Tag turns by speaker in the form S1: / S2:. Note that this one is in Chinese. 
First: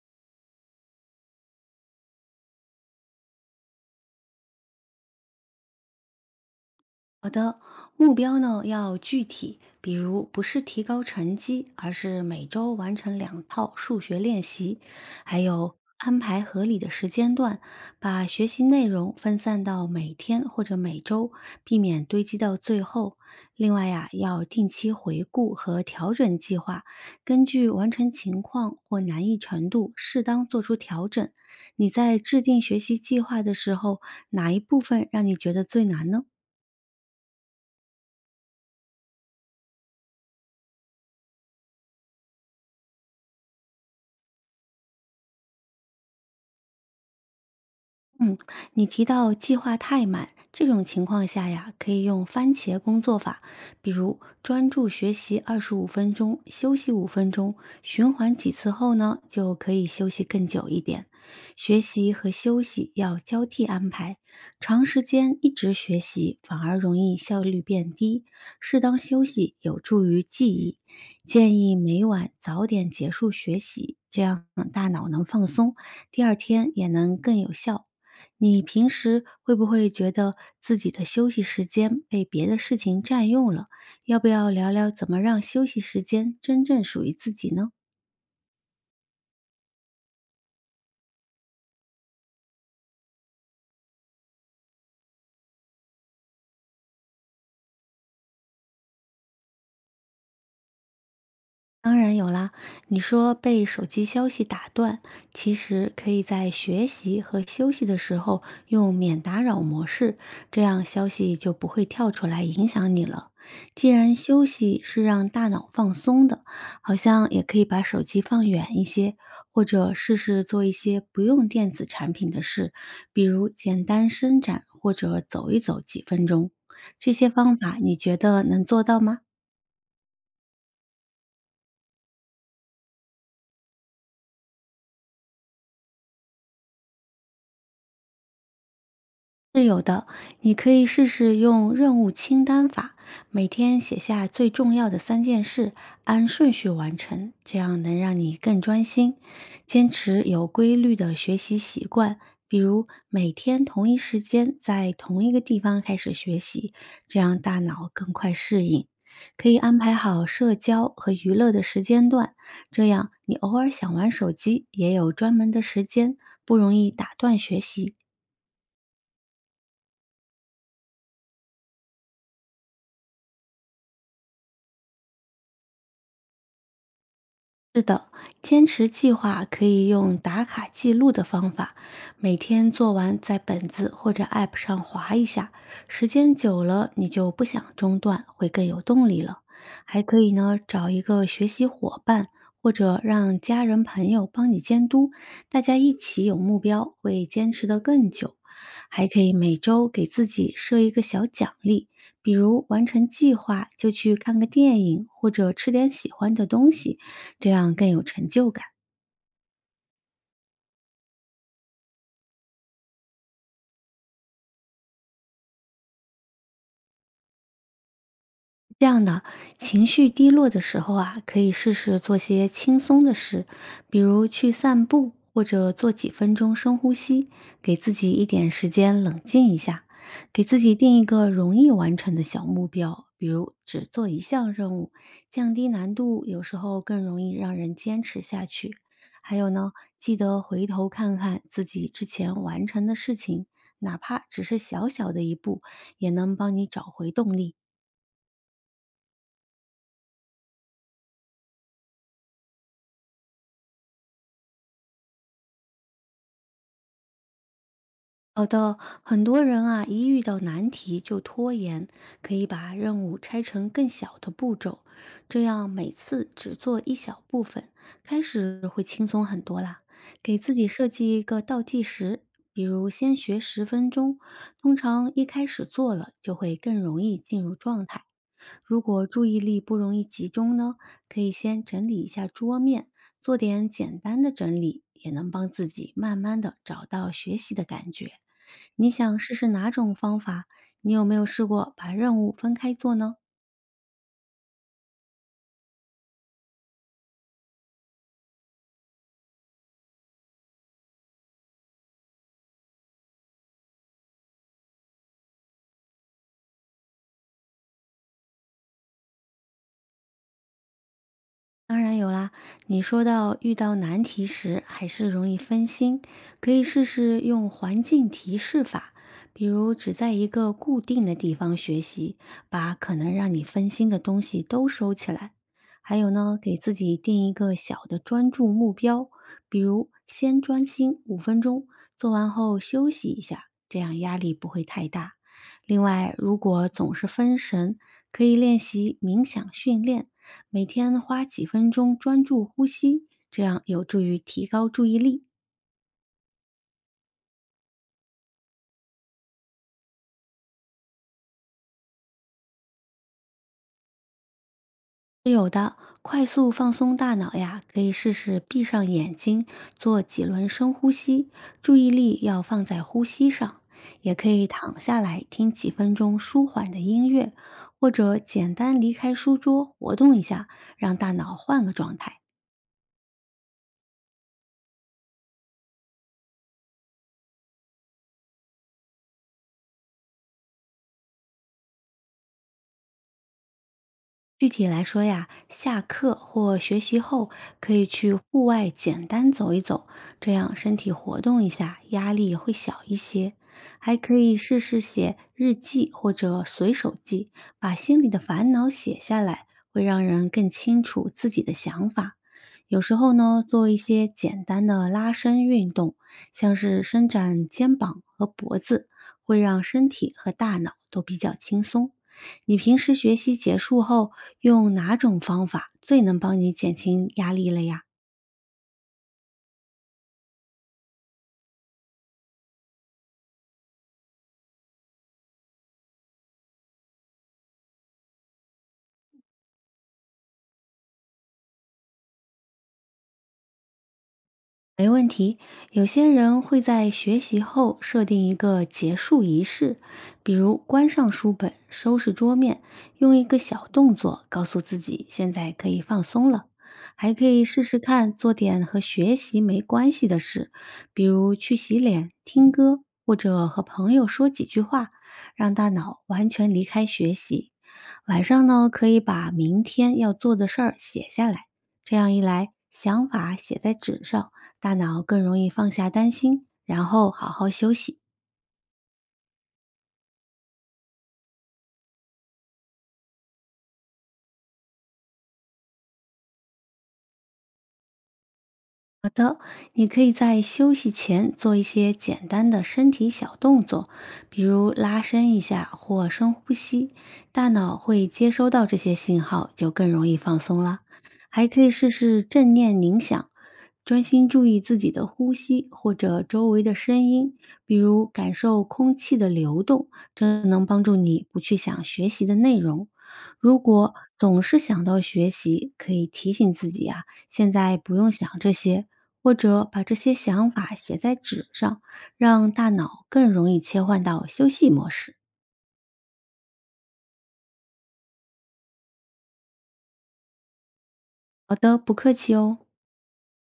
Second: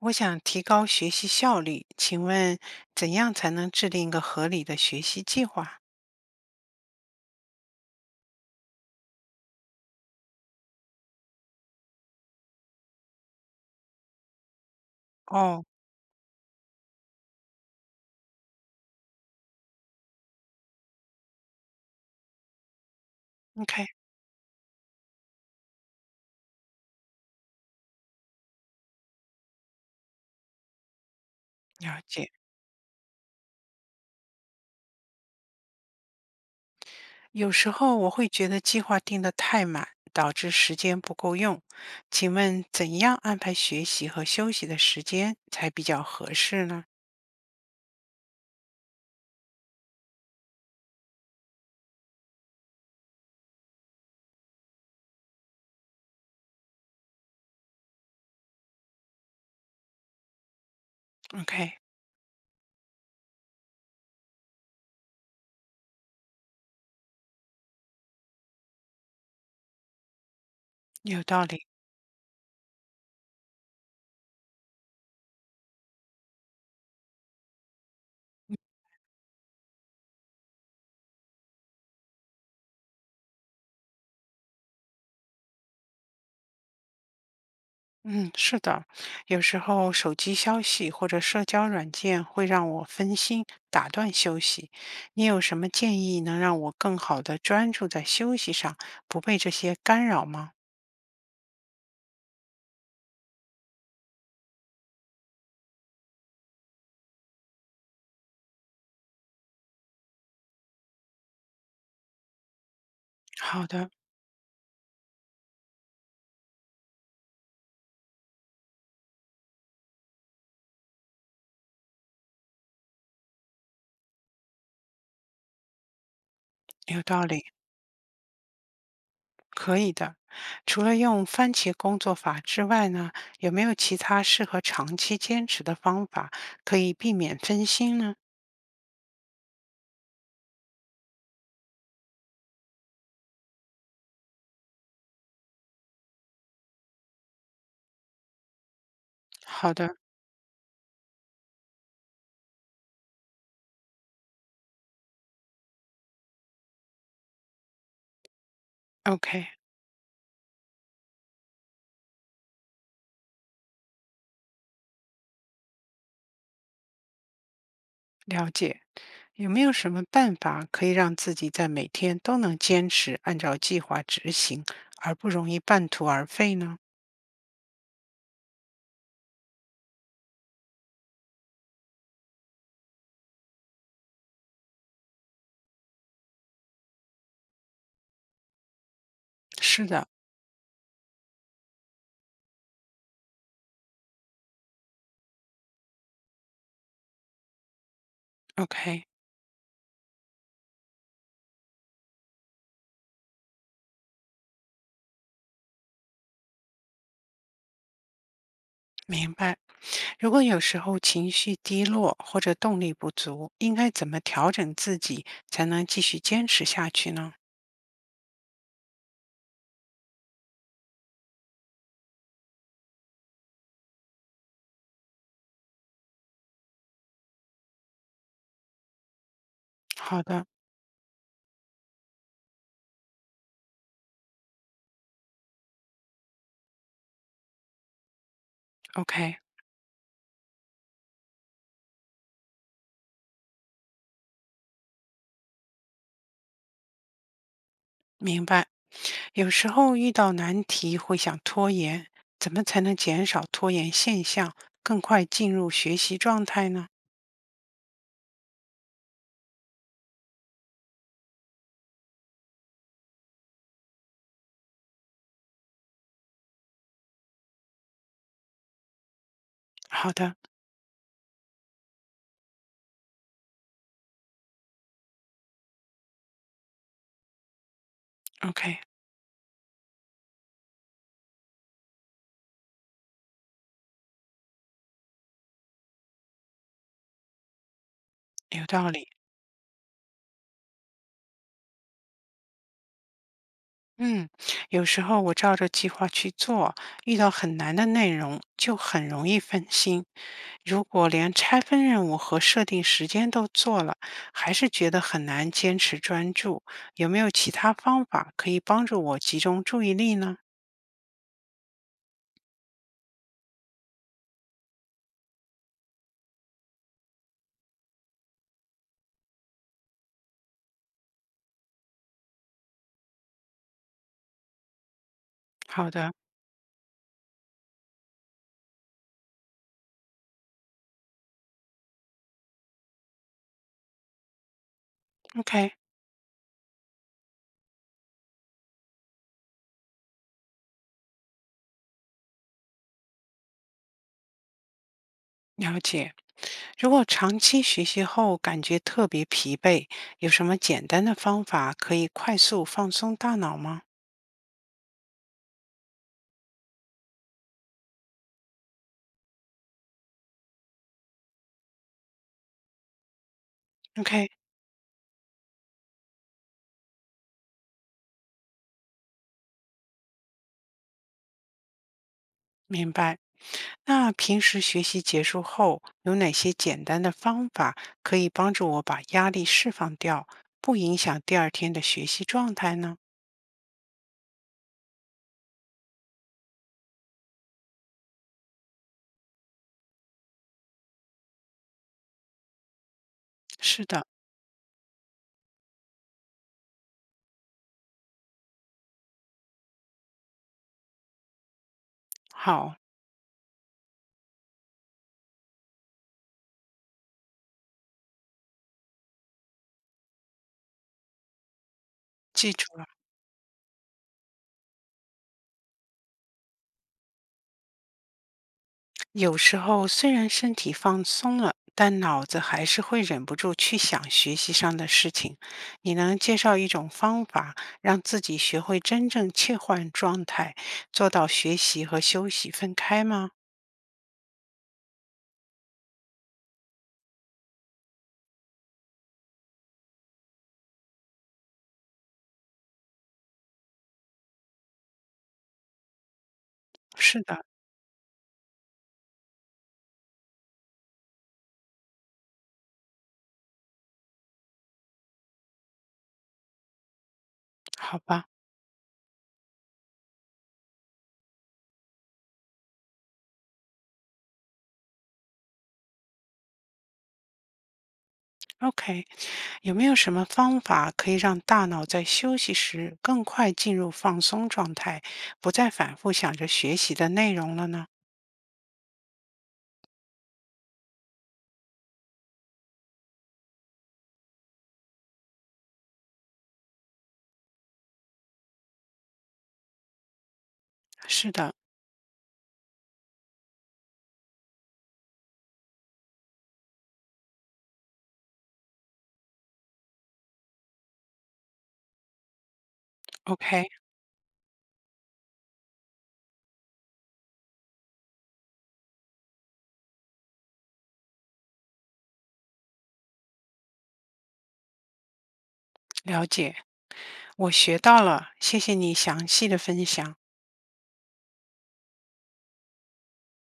S1: 我想提高学习效率，请问怎样才能制定一个合理的学习计划？
S2: 好的，目标呢要具体，比如不是提高成绩，而是每周完成两套数学练习，还
S1: 哦
S2: 有安排合理的时间段，把学习内容分散到每天或者每周，避免堆积到最后。另外
S1: ，OK，
S2: 呀、要定期回顾和调整计划，根据完成情况或难易程度适当做出调整。
S1: 了
S2: 你在
S1: 解。
S2: 制定学习计划的时候，哪一部分让你觉得最难呢？
S1: 有时候我会觉得计划定得太满，导致时间不够用。请问怎样安排学习和休息的时间才比较合适呢
S2: 嗯，你提到计划太满，这种情况下呀，可以用番茄工作法，比如专注学习25分钟，休息五分钟，循环几次后呢，就可以休息更久一点。
S1: ？OK，
S2: 学习和休息要交替安排，长时间一直学习反而容易效率变低，适当休息有助于记忆。
S1: 有道
S2: 建
S1: 理。
S2: 议每晚早点结束学习，这样大脑能放松，第二天也能更有效。你平时会不会觉得自己的休息时间被别的事情占用了？要不要聊聊怎么让休息时间真正属于自己呢？
S1: 嗯，是的，有时候手机消息或者社交软件会让我分心，打断休息。你有什么建议能让我更好的专注在休息上，不被这些干扰吗？
S2: 当然有啦，你说被手机消息打断，其实可以在学习和休息的时候用免打扰模式，这样消息就不会跳出来影响你了。
S1: 好
S2: 既
S1: 的，
S2: 然休息是让大脑放松的，好像也可以把手机放远一些，或者试试做一些不用电子产品的事，比如简单伸展或者走一走几分钟。
S1: 有
S2: 这
S1: 道
S2: 些
S1: 理，
S2: 方法你觉得能做到吗？
S1: 可以的。除了用番茄工作法之外呢，有没有其他适合长期坚持的方法可以避免分心呢？
S2: 是有的，你可以试试用任务清单法，每天写下最重要的三件事，按顺序完成，这样能让你更专心。
S1: 好
S2: 坚
S1: 的
S2: 持有规律的学习习惯，比如每天同一时间在同一个地方开始学习，这样大脑更快适应。可
S1: ，OK，
S2: 以安排好社交和娱乐的时间段，这样你偶尔想玩手机也有专门的时间，不容易打断学习。
S1: 了解。有没有什么办法可以让自己在每天都能坚持按照计划执行，而不容易半途而废呢？
S2: 是的，坚持计划可以用打卡记录的方法，每天做完在本子或者 App 上划一下，时间久了你就不想中断，会更有动力了。
S1: 是
S2: 还
S1: 的，
S2: 可以呢，找一个学习伙伴，或者让家人朋友帮你监督，大家一起有目标，会坚持得更久。还
S1: OK，
S2: 可以每周给自己设一个小奖励，比如完成计划就去看个电影，或者吃点喜欢的东西。这样更有成就感。
S1: 明白。如果有时候情绪低落或者动力不足，应该怎么调整自己才能继续坚持下去呢？
S2: 这样的情绪低落的时候啊，可以试试做些轻松的事，比如去散步或者做几分钟深呼吸，给自己一点时间冷静一下，
S1: 好
S2: 给
S1: 的
S2: 自己定一个容易完成的小目标，比如只做一项任务，降低难度，有时候更容易让人坚持下去。还
S1: ，OK，
S2: 有呢，记得回头看看自己之前完成的事情，哪怕只是小小的一步，也能帮你找回动力。
S1: 明白。有时候遇到难题会想拖延，怎么才能减少拖延现象，更快进入学习状态呢？
S2: 好的，很多人啊，一遇到难题就拖延，可以把任务拆成更小的步骤，这样每次只做一小部分，开始会轻松很多啦。
S1: 好的
S2: 给自己设计一个倒计时，比如先学10分钟，通常一开始做了就会更容易进入状态。如
S1: ，OK，
S2: 果注意力不容易集中呢，可以先整理一下桌面，做点简单的整理，也能帮自己慢慢的找到学习的感觉。
S1: 有道
S2: 你
S1: 理。
S2: 想试试哪种方法？你有没有试过把任务分开做呢？
S1: 嗯，有时候我照着计划去做，遇到很难的内容就很容易分心。如果连拆分任务和设定时间都做了，还是觉得很难坚持专注，有没有其他方法可以帮助我集中注意力呢？
S2: 当然有啦，你说到遇到难题时还是容易分心，可以试试用环境提示法，比如只在一个固定的地方学习，把可能让你分心的东西都收起来。
S1: 好
S2: 还有
S1: 的
S2: 呢，给自己定一个小的专注目标，比如先专心五分钟，做完后休息一下，这样压力不会太大。
S1: ，OK，
S2: 另外，如果总是分神，可以练习冥想训练。每天花几分钟专注呼吸，这样有助于提高注意力。
S1: 了解。如果长期学习后感觉特别疲惫，有什么简单的方法可以快速放松大脑吗
S2: 是有的，快速放松大脑呀，可以试试闭上眼睛，做几轮深呼吸，注意力要放在呼吸上。也可
S1: ？OK。
S2: 以躺下来听几分钟舒缓的音乐，或者简单离开书桌活动一下，让大脑换个状态。
S1: 明白。那平时学习结束后，有哪些简单的方法可以帮助我把压力释放掉，不影响第二天的学习状态呢？
S2: 具体来说呀，下课或学习后可以去户外简单走一走，这样身体活动一下，压力会小一些。
S1: 是
S2: 还
S1: 的，
S2: 可以试试写日记或者随手记，把心里的烦恼写下来，会让人更清楚自己的想法。
S1: 好，
S2: 有时候呢，做一些简单的拉伸运动，像是伸展肩膀和脖子，会让身体和大脑都比较轻松。
S1: 记
S2: 你
S1: 住
S2: 平
S1: 了。
S2: 时学习结束后，用哪种方法最能帮你减轻压力了呀？
S1: 有时候虽然身体放松了，但脑子还是会忍不住去想学习上的事情。你能介绍一种方法，让自己学会真正切换状态，做到学习和休息分开吗？
S2: 有些人会在学习后设定一个结束仪式，比如关上书本、收拾桌面，用一个小动作告诉自己现在可以放松了。还
S1: 是
S2: 可
S1: 的，
S2: 以试试看做点和学习没关系的事，比如去洗脸、听歌，或者和朋友说几句话，让大脑完全离开学习。
S1: 好
S2: 晚
S1: 吧。
S2: 上呢，可以把明天要做的事儿写下来，这样一来，想法写在纸上。大脑更容易放下担心，然后好好休息。
S1: OK，有没有什么方法可以让大脑在休息时更快进入放松状态，不再反复想着学习的内容了呢？
S2: 你可以在休息前做一些简单的身体小动作，比如拉伸一下或深呼吸，大脑会接收到这些信号，就更容易放松了。
S1: 是
S2: 还
S1: 的
S2: 可以试试正念冥想，专心注意自己的呼吸或者周围的声音，比如感受空气的流动，这能帮助你不去想学习的内容。如
S1: ，OK，
S2: 果总是想到学习，可以提醒自己啊，现在不用想这些，或者把这些想法写在纸上，让大脑更容易切换到休息模式。
S1: 了解，我学到了，谢谢你详细的分享。
S2: 好的，不客气哦。